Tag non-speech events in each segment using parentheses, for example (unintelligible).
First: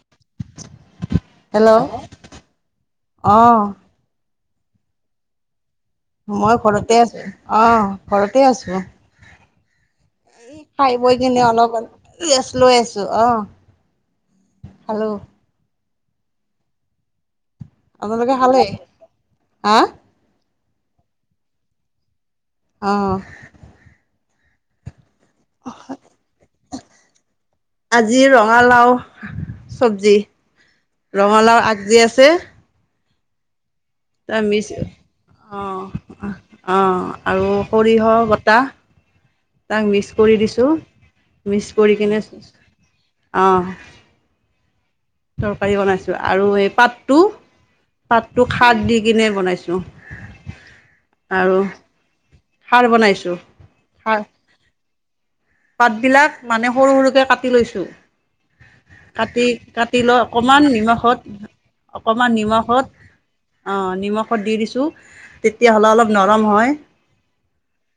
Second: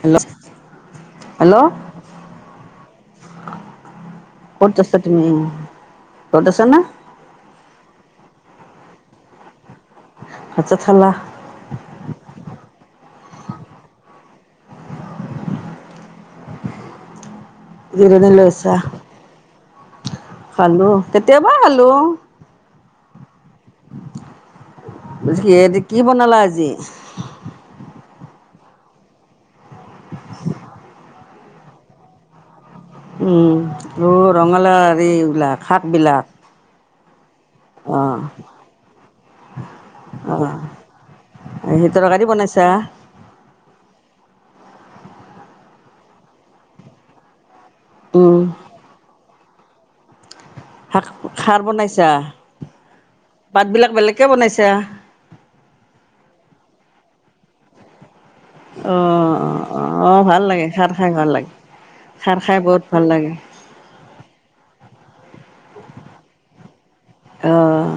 Hello hello অহ। কত আছা তুমি। ঘৰত মই আছা না ঘৰতে আছো অ ঘৰতে, ঘৰতে আছো। এ ভাত চাত খাই খালা বৈ কিনে অলপ ৰেচ লৈ আছো। অ খালো। জিৰণি আপোনালোকে খালে লৈছা। হা। খালো কেতিয়াবাই খালো অ অহ। কিহেদি কি বনালা আজি। আজি ৰঙালাও চব্জি ৰঙালাও আগজি আছে উম অ তাৰ ৰঙালাও মিক্স হেৰিবিলাক অঁ শাকবিলাক অঁ আৰু অ সৰিয়হ বটাহ তাক মিক্স অ কৰি দিছোঁ মিক্স সেই কৰি কিনে তৰকাৰী বনাইছা অঁ তৰকাৰী বনাইছোঁ আৰু এই পাতটো উম তাততো খাৰ দি কিনে বনাইছো পছো শাক খাৰ বনাইছা খাৰ বনাইছোঁ পাত বিলাক খাৰ বেলেগে বনাইছা। পাতবিলাক মানে সৰু সৰুকে কাটি লৈছো অ কাটি অ কাটি অ লৈ ভাল লাগে অকমান খাৰ খাই ভাল লাগে নিমখত অকমান খাৰ খাই বহুত ভাল নিমখত লাগে আহ নিমখত দি দিছো। তেতিয়াহ'লে অলপ নৰম হয় আহ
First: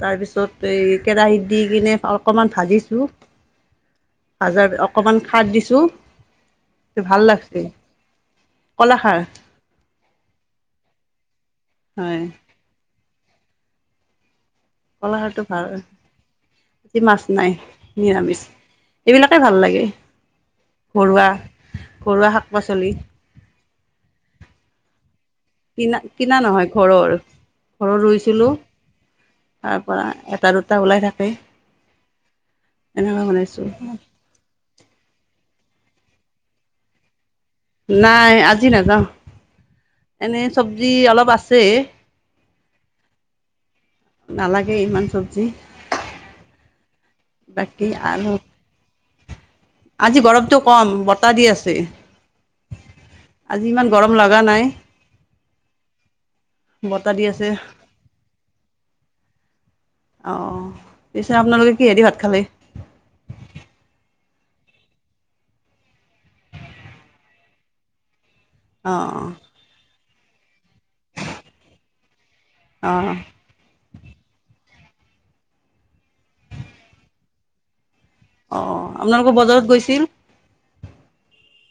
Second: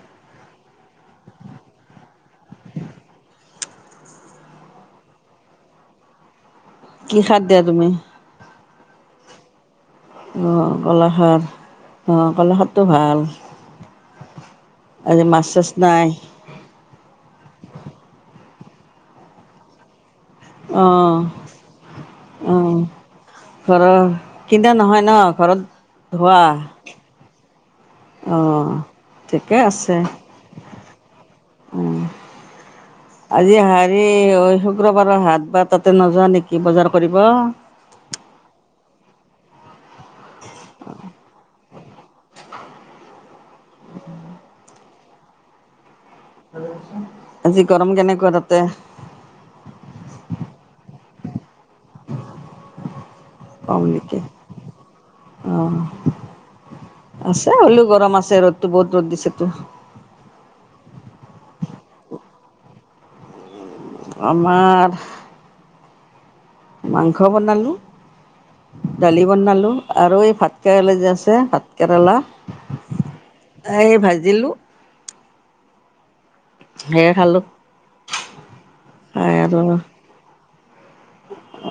তাৰপিছত এই কেৰাহীত দি কিনে অকমান ভাজিছো, ভজাৰ অকমান খাৰ দিছো। কি খাৰ দিয়া তুমি? কলাখাৰ। অ' কলাখাৰ। হয় অ' কলাখাৰ টো ভাল। আজি কলাখাৰ তো মাছ চাছ ভাল, নাই আজি মাছ নাই। নিৰামিষ, এইবিলাকে ভাল লাগে। আহ ঘৰুৱা ঘৰুৱা শাক আহ, পাচলি ঘৰৰ কিন্তনা নহয় ন (inaudible) কিনা - ধোৱা কিনা নহয়, ঘৰৰ ঘৰত ৰুইছিলোঁ অঁ ঠিকে তাৰ আছে পৰা এটা- দুটা ওলাই থাকে এনেকুৱৈ আজি বনাইছোঁ। হেৰি শুক্ৰবাৰৰ হাত বা তাতে নোযোৱা নেকি বজাৰ কৰিব। নাই আজি নাযাওঁ, এনেই চব্জি অলপ আছে। নালাগে ইমান। চবজি, আজি গৰম আৰু কেনেকুৱা তাতে? আজি গৰমতটো কম ব বতাহ দি আছে। আজি কম ইমান গৰম নেকি লগা নাই, অঁ বতাহ দি আছে, হ'লেও গৰম আছে ৰ'দটো বহুত ৰ'দ দিছেতো আহ পিছে আপোনালোকে কিহেদি ভাত খালে? আমাৰ মাংস বনালোঁ। অঁ দালি বনালো। আৰু এই ভাতকেৰেলা যে আছে ভাতকেৰেলা? অঁ আহ ভাজিলো। ধেৰ খালোঁ। অ আপোনালোক বজাৰত গৈছিল।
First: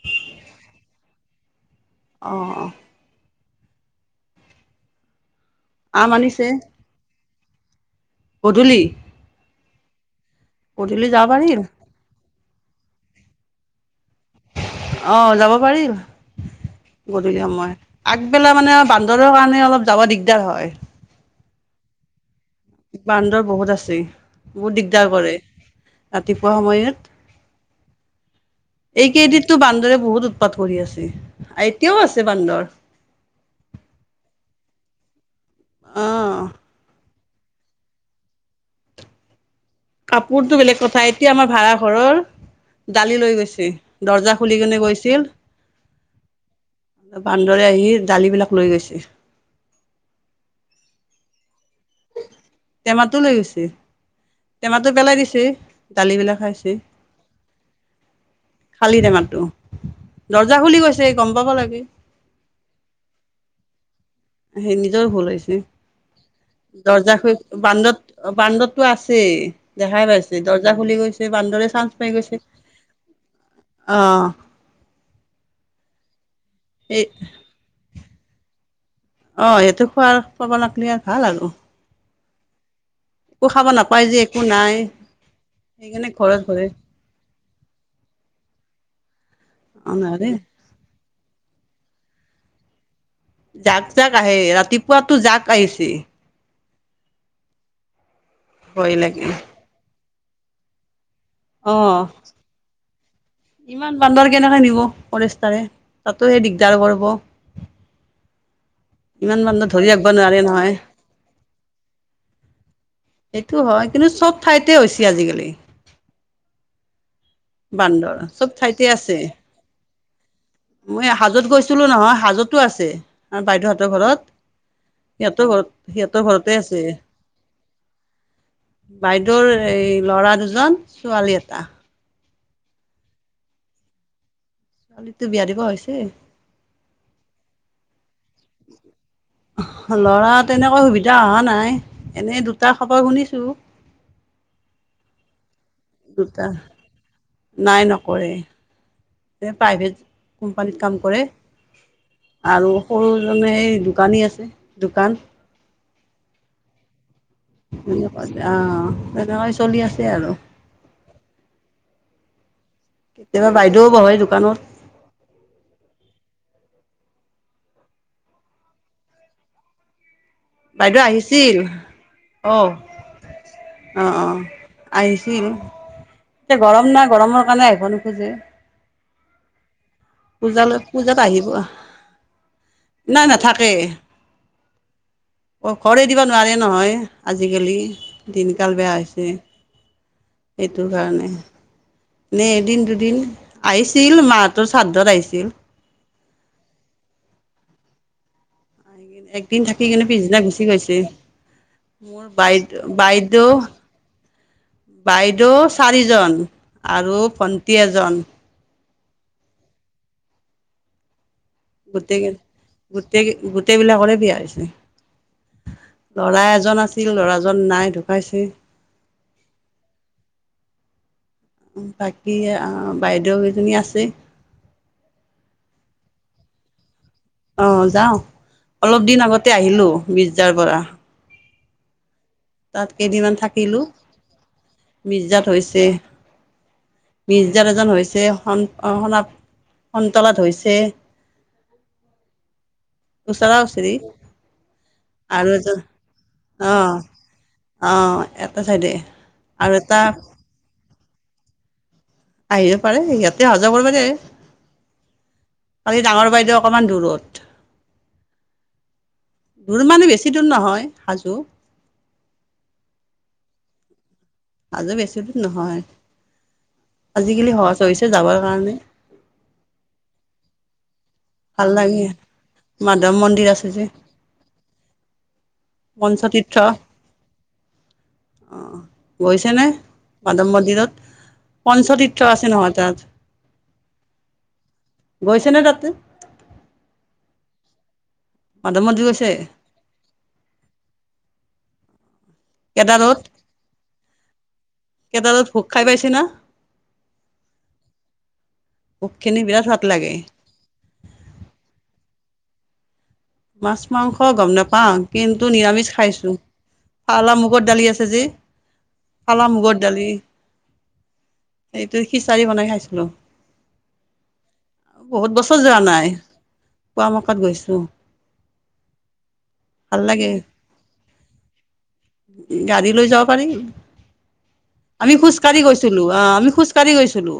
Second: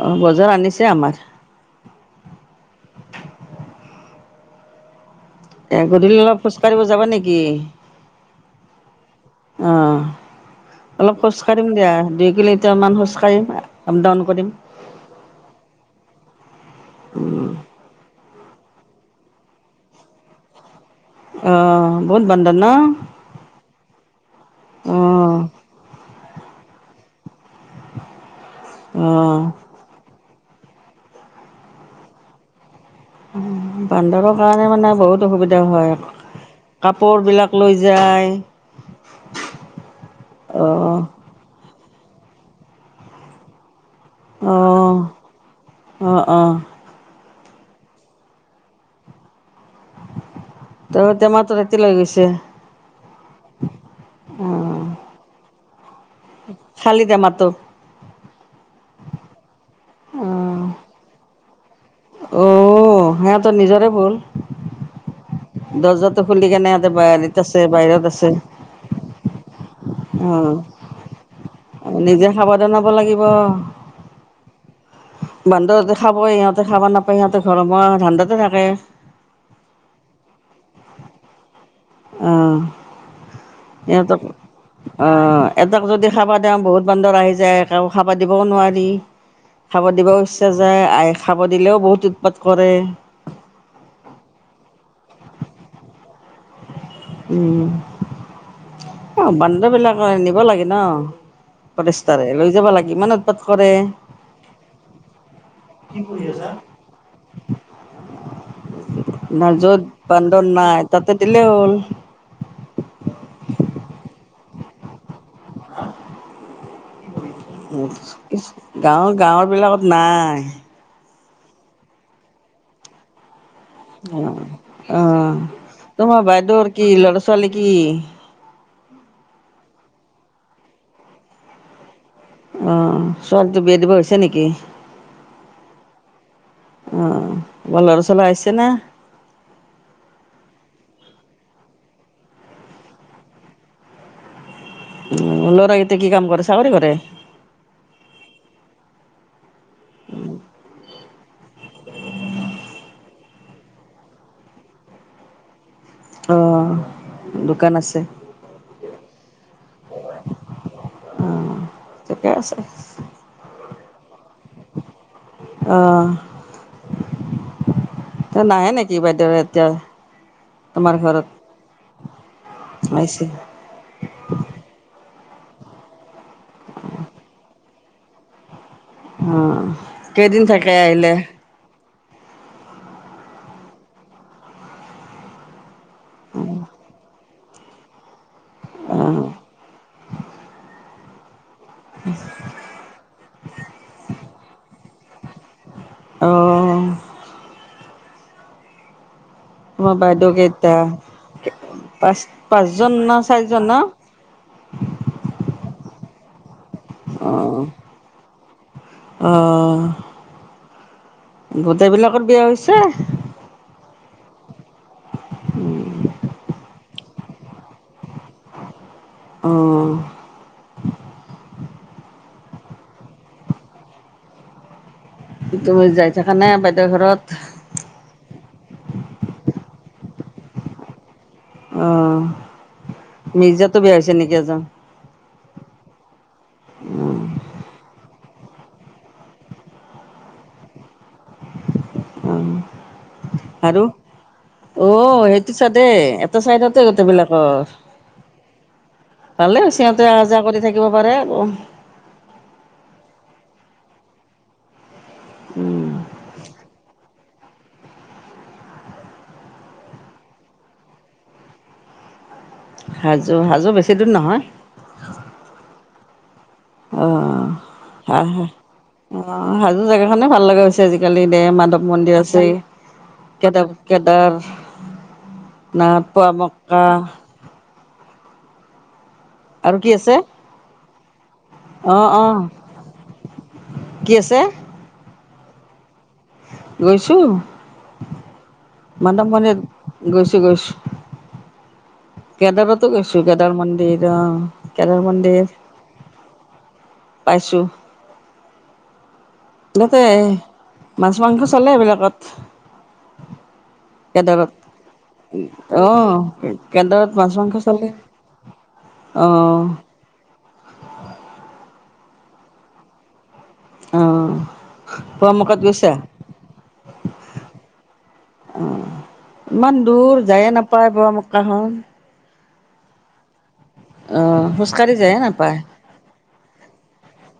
অ বজাৰ আনিছে আমাৰ। অ অ এ আম গধূলি অলপ আনিছে খোজ কঢ়িব যাব নেকি। গে, গধূলি, আহ, গধূলি অলপ যাব পাৰিল খোজকাঢ়িম দিয়া দুই মিনিট, কেইটামান খোজ কাঢ়িম, অ যাব পাৰিম গধূলি সমই আগ আহি পেলাই মানে বান্দৰৰ কাৰণে অলপ যাব দিগদাৰ হয়। অ বহুত বান্দৰ ন বান্দৰ বহুত আছে বহুত দিগদাৰ কৰে। অঁ ৰাতিপুৱা সময়ত, অঁ এইকেইদিনতো বান্দৰে বহুত উৎ উপাত কৰি আছে এতিয়াও আছে বান্দৰ। বান্দৰৰ কাৰণে মানে বহুত সুবিধা হয় অ কাপোৰ কোৰ বিলাক লৈ যায় কাপোৰতটো বেলেগ অঁ কথা, এতিয়া আমাৰ ভাড়া ঘৰৰ দালি লৈ গৈছে। দৰ্জা খুলি কিনে অঁ গৈছিল অহঁ অহঁ। বান্দৰে আহি দালিবিলাক লৈ গৈছে। তোৰ তেমাহটো ৰাতি লৈ গৈছে। টেমাটো লৈ গৈছে, অঁ টেমাটো পেলাই দিছে দালিবিলাক খাইছে খালী টেমাটো খালি টেমাটো। দৰ্জা খুলি লৈ গৈছে। সি গম পাব লাগে উম (inaudible) অ সিহঁতৰ নিজৰে ভুল সেই নিজৰ ভুল হৈছে দৰ্জাটো খুলি কেনে ইহঁতে দৰ্জা হেৰিত হৈ আছে বাহিৰত আছে বান্দৰ বান্দৰটো আছেই দেখাই অ পাইছে দৰ্জা খুলি গৈছে বান্দৰে চান্স পাই নিজে গৈছে সাৱধান হব লাগিব অ বান্দৰ দেখাব ইহঁত খাব এই নাপায় সিহঁতে ঘৰমুৱা হ'ল ধাণ্ডাতো থাকে। অ সেইটো খোৱাৰ খাব লাগলি আৰু ভাল আৰু। অহ। একো খাব নাপায় যে সিহঁতক একো নাই অহ এহতক যদি সেইকাৰণে খাবা ঘৰত দেওঁ ঘৰে বহুত বান্দৰ আহি যায় খাবা দিবও নোৱাৰি খাব, অ দিবও নহলে ইচ্ছা যায় আই। খাব দিলেও বহুত উৎপাত কৰে। জাক, জাক আহে ৰাতিপুৱাতো জাক আহিছি। উম। ভয় লাগে অ বান্দৰ বিলাক। নিব লাগে নহ। অহ কৰে ইমান বান্দৰ কেনেকৈ নিব ফৰেছষ্টাৰে তাতো সেই দিগদাৰ কৰিব। ইমান ন বান্দৰ য'ত ধৰি ৰাখিব বান্দৰ নাই তাতে দিলে হ'ল। এইটো হয়, কিন্তু চব ঠাইতে হৈছে আজিকালি। বান্দৰ চব ঠাইতে গাঁৱৰ, আছে গাঁৱৰ বিলাকত। নাই। মই হাজোত গৈছিলো নহয় হাজোতো আছে। আমাৰ বাইদেউহঁতৰ ঘৰত অ, অহ সিহঁতৰ ঘৰত সিহঁতৰ তোমাৰ ঘৰতে বাইদেউৰ আছে কি লৰা ছোৱালী কি? বাইদেউৰ এই ল'ৰা দুজন ছোৱালী এটা। অ ছোৱালীটো বিয়া দিব হৈছে নেকি? ছোৱালীটো বিয়া দিব হৈছে। কবা (unintelligible) লৰা তেনেকৈ সুবিধা অহা নাই। এনেই দুটা খবৰ শুনিছো। উম লৰা। দুটাহ নাই নকৰে। যে প্ৰাইভেট কোম্পানীত কাম কৰে। আৰু সৰু জনে এই দোকানী আছে দোকান। অহ। তেনেকৈ অহ তেনেকৈ চলি আছে আৰু। ঠিকে আছে। কেতিয়াবা বাইদেউ বহে দোকা অহ। এ নাহে নেকি বাইদেউ এতিয়া। তোমাৰ বাইদেউ ঘৰত আহিছিল অ, আহিছে অ, অ আহি (unintelligible) এতিয়া গৰম নাই গৰমৰ কাৰণে আহিব নোখোজে। অহ। কেইদিন থাকে পূজালৈ আহিলে? পূজাত আহিব নাই নাথাকে। অ ঘৰে এদিবা নোৱাৰে নহয়। আজিকালি দিনকাল বেয়া হৈছে। সেই সেইটো কাৰণে। নে এদিন দুদিন, আহিছিল মা হতৰ স্বা ৰ্ধত আহিছিল। অঁ। এ দিন থাকি তোমাৰ কিনে বাইদেউ পিছদিনা গুচি কেইটা? গৈছে। পাঁচ মোৰ বাইদেউ পাঁচজন না বাইদেউ, চাৰিজন ন? বাইদেউ চাৰিজন আৰু ভন্টি এজন। আহ। গোটেই কেইজন। গোটেই গোটেইবলাকৰে বিয়া হৈছে। উম্। লৰা এজন আছ ছিল। ল'ৰাজন নাই, ঢুকাইছে। অঁ। বাকী, আহ বাইদেউ এজনী আছে। তুমি যাই থাকা নে বাইদেউৰ ঘৰত? অ যাওঁ বিজদাৰ পৰা। আহ। তাত কেইদিনমান থাকিলো এজন? মিৰ্জাদ হৈছে, মিৰ্জাদ এজন হৈছে। (unintelligible) হৈছে উম। ওচৰা আৰু ওচৰি অ' আৰু সেইটো এজন চাইডেই এটা অ চাইডতে গোটেইবিলাকৰ। অ এটা চাইডে ভালে আৰু হৈছে এটা সিহতে অহা যাহ কৰি থাকিব পাৰে। অঁ। আহিব পাৰে সিহঁতে অহা যোৱা কৰিব যায়। উম, কালি ডাঙৰ বাইদেউ অকমান দূৰত। দূৰ মানো বেছি দূৰ নহয় সিমানো। হাজো হাজো বেছি দিন নহয়। আজি বেছিত নহয় আজিকালি সহজ হৈছে অঁ যাবৰ হা কাৰণে অঁ হাজো জেগাখনে ভাল লগা। চে কালি দে ভাল মাধৱ লাগে মন্দিৰ আছে মাধৱ মন্দিৰ কেদ আছে যে কেদাৰ, নাথ পুৱাম্কা আহ- গৈছেনে মাধৱ মন্দিৰত? অঁ পঞ্চতীৰ্থ অঁ, আছে নহয় তাত কি আছে? গৈছে নে তাতে? গৈছো। মন্দিৰ গৈছে? মাধৱ মন্দিৰত গৈছো গৈছো। কেদাৰতো কেদাৰত গৈছো, কেদাৰ মন্দিৰ আহ কেদাৰ কেদাৰত মন্দিৰ ভোগ খাই পাইছে না পাইছো। ভোগখিনি বিৰাট সোৱাদ তাতে লাগে। মাছ মাংস চলে এইবিলাকত। মাছ মাংস গম কেদাৰত নাপাওঁ কিন্তু নিৰামিষ অ', খাইছো কেদাৰত মাছ ফালা মাংস মুগৰ দালি চলে আছে যি অ', এইটো খিচাৰি বনাই খাইছিলো। অ', বহুত পোৱামক্কাত বছৰ যোৱা গৈছা নাই পুৱা মকাত গৈছো। ইমান দূৰ যায়ে নাপায় বোৱা খন। গাড়ী লৈ যাব পাৰি। খোজকাঢ়ি আমি যায়ে খোজ নাপায় কাঢ়ি গৈছিলো আহ আমি খোজ কাঢ়ি গৈছিলো,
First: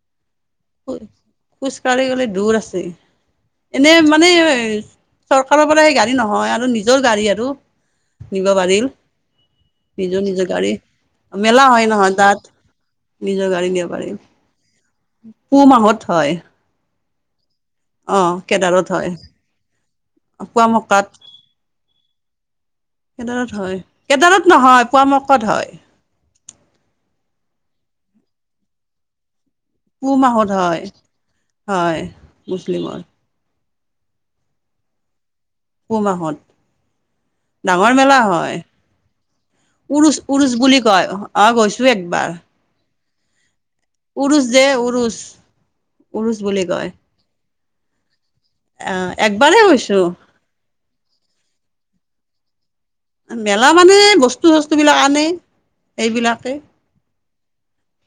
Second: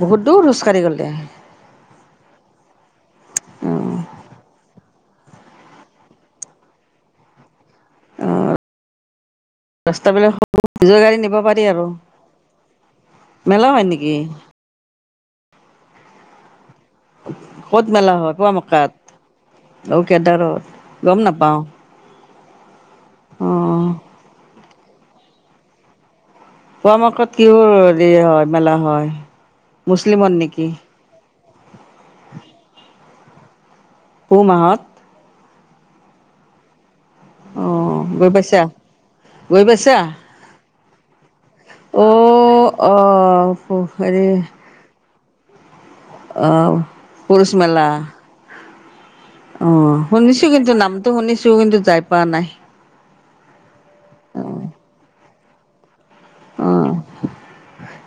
বহুত দূৰ খোজকাঢ়ি গ'লে খোজ কাঢ়ি গলে দূৰ আছে এনে মানে চৰকাৰৰ পৰা এই গাড়ী নহয় আৰু নিজৰ গাড়ী আৰু। নিব পাৰিল নিজৰ ৰাস্তাবিলাক নিজৰ সৰু নিজৰ নিব গাড়ী পাৰি মেলা আৰু হয় নহয় তাত নিজৰ মেলা গাড়ী হয় নিব পাৰি। নেকি পুহ মাহত হয়। (unintelligible) হয় অ' পোৱামক্কাত কেদাৰত হয়, অ কেদাৰত কুৱা গম মকাত নাপাওঁ অ কেদাৰত হয় কেদাৰত নহয়। কোৱা মকদ হয়। পোৱা মক্কাত কিহোৰ হেৰি হয় মেলা হয়? (inaudible) পুহ মুছলিমৰ মাহত নেকি হয়, হয় মুছলিমৰ। পুহ মাহত। পুহ মাহত। অ ডাঙৰ মেলা গৈ হয়, পাইছা গৈ পাইছা উৰুচ - উৰুচ বুলি (unintelligible) অঁ, গৈছো অ একবাৰ। অ'। হেৰি উৰুষ যে উৰুষ। উৰুষ অ বুলি কয়। পুৰুষ মেলা। অ'। অ' শুনিছো কিন্তু নামটো শুনিছো। কিন্তু যাই পোৱা নাই। মেলা মানে বস্তু চস্তু বিলাক আনে। এইবিলাকে অ।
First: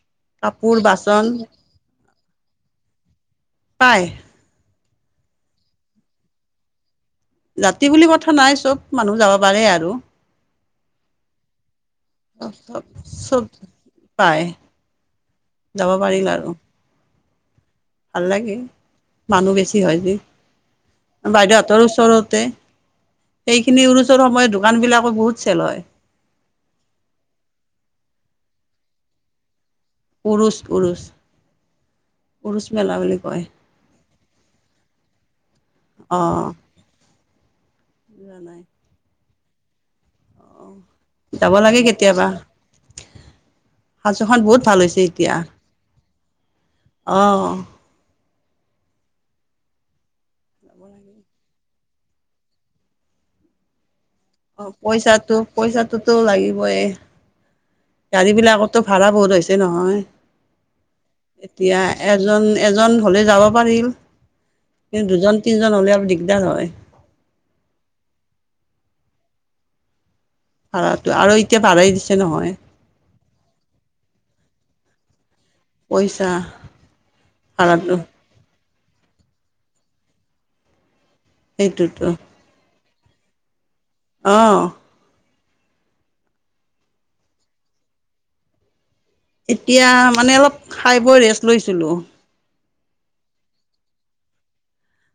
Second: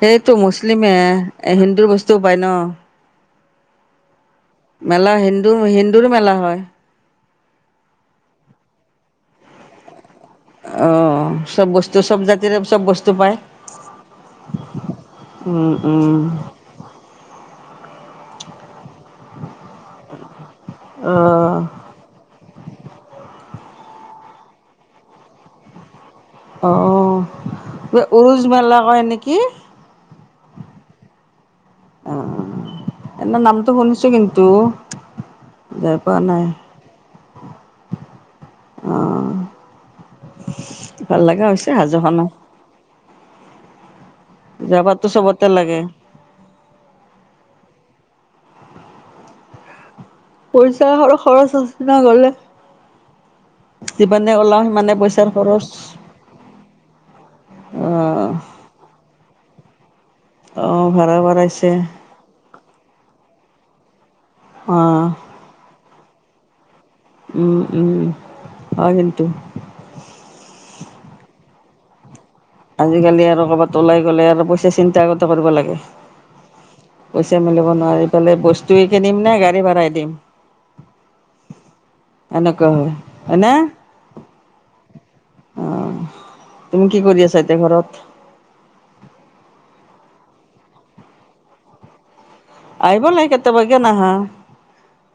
সেইটো কাপোৰ মুছলিমে বাচন হিন্দুৰ বস্তু তোপাই ন? পায়। মেলা হিন্দু হিন্দুৰ মেলা হয়। জাতি বুলি কথা নাই চব মানুহ যাব পাৰে আৰু। অ চব বস্তু। অ চব জাতিৰে চব বস্তু পায় পায় উম যাব উম। পাৰিল আৰু ভাল লাগে। মানুহ বেছি হয় যে অহ বাইদেউহঁতৰ ওচৰতে। সেইখিনি উৰুচৰ সময়ত দোকান বিলাকো বহুত চেল হয়। অ', অ উৰুজ মেলা কয় নেকি? পুৰুষ পুৰুষ এবাৰ নামটো শুনিছো কিন্তু যায় পোৱা অ নাই নাই অ। ভাল লগা যাব হৈছে লাগে হাজো কেতিয়াবা খনত। সাজোখন বহুত ভাল হৈছে যাবাতো এতিয়া চবতে লাগে। অ পইচা খৰচ আচেনা গ'লে। যিমানে ওলাও অ সিমানে পইচা পইচাৰ খৰচ পইচাটোতো লাগিবই গাড়ী অহ বিলাকো ভাড়া বহুত হৈছে। এই নহয় অহ ভাড়া বাঢ়াইছে এতিয়া এজন এজন হ'লে যাব। পৰিল কিন্ত অহ দুজন তিনিজন হ'লে আৰু। দিগদাৰ হয়। উম উম অ হেইতো। অ আৰু এতিয়া। তাৰে দিছে। নহয় আজিকালি আৰু কৰবাত ওলাই গ'লে আৰু পইচা তিনটা আগত কৰিব লাগে পইচা পইচা মিলিব ভাড়াটো নোৱাৰি পেলায় পইচা। তোকেই দিম নে গাড়ী ভাড়াই দিম। সেইটোতো এনেকোৱা হয়। হয়নে। অ। অ। তুমি কি কৰি আছা এতিয়া ঘৰত? এতিয়া মানে অলপ খাই বৈ ৰেষ্ট লৈছিলো। আহিব লাগে কেতিয়াবা কিয় নাহা।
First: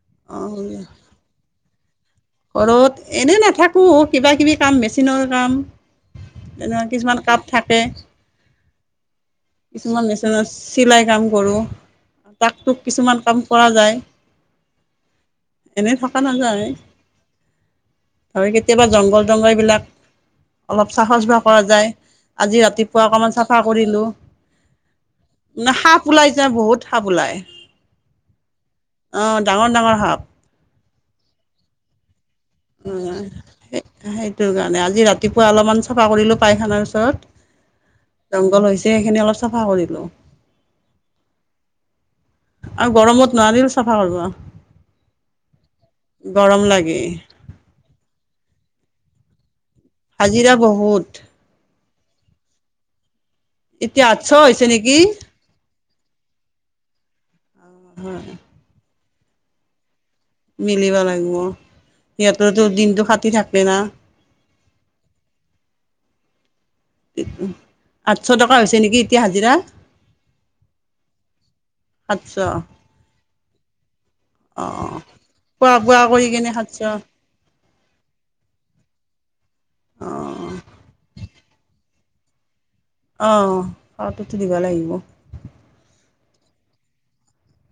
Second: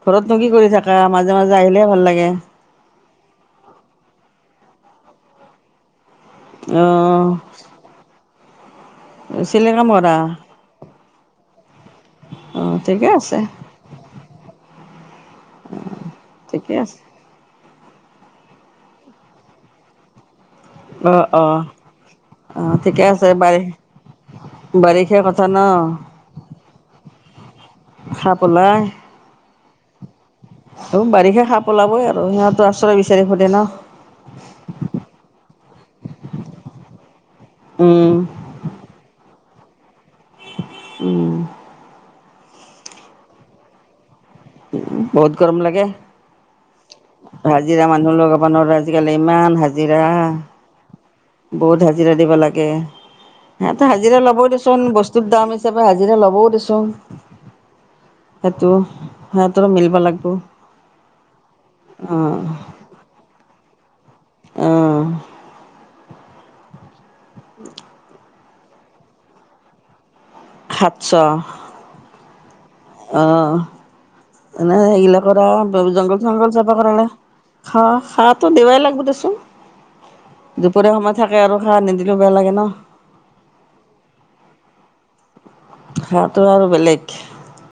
ঘৰত'নো অ কি কৰি থাকা? মাজে মাজে জে আহিলে ভাল লাগে। ঘৰত, এনেই নাথাকোঁ কিবা কিবি কাম মেচিনৰ কাম, তেনেকুৱা অ কিছুমান কাম থাকে। চিলাই কাম কিছুমান কৰা মেচিনত চিলাই কাম কৰোঁ অ তাকটোক ঠিকে কিছুমান কাম আছে কৰা যায় এনেই থকা নাযায়। ঠিকে আছে আৰু কেতিয়াবা জংঘল জংঘলবিলাক। অলপ অ চাফা চুফা অ কৰা যায় অ আজি ৰাতিপুৱা ঠিকে আছে অকমান চাফা বাৰি কৰিলো। বাৰিষা কথা ন মানে সাপ ওলাই যে বহুত সাপ ওলাই সাপ ওলাই আহ ডাঙৰ ডাঙৰ সাপ, ত বাৰিষে সাপ ওলাবই আৰু সিহঁতো অ আশ্ৰয় বিচাৰি ফুৰে ন সেইটোৰ কাৰণে আজি ৰাতিপুৱা অলপমান। চাফা কৰিলো পাইখানাৰ উম পিছত। জংঘল হৈছে সেইখিনি অলপ, চাফা কৰিলো। উম, আৰু গৰমত নোৱাৰিলো চাফা কৰিব। উ বহুত গৰম লাগে গৰম লাগে হাজিৰা মানুহ লগাব নোৱাৰে। আজিকালি ইমান হাজ, হাজিৰা হাজিৰা বহুত বহুত হাজিৰা দিব লাগে গে সহঁতে এতিয়া হাজিৰা আঠশ লবও হৈছে দিচোন নেকি বস্তুৰ দাম হিচাপে হাজিৰা ল'বও দিচোন সেইটো হে তোৰৰা মিলবা লাগ মিলিব লাগিব সিহঁততো দিনতটো ফাটি থাকে না আহ উ আছ ছ টকা হৈছে নেকি এতিয়া হাজিৰা হাত চ সাতশ আহ অ এনে সেইগিলাকৰ খোৱা বোৱা জংঘল কৰি চংঘল কিনে যাব সাতশ কাৰণে খা খাৰো দেৱাই লাগব দেচোন অ অ দুপৰীয়া সময় থাকে আৰু সাৰ নিদ বেয়া লাগে ন আহ সটো উঠ দিব লাগিব হাঁহটোআৰু বেলেগ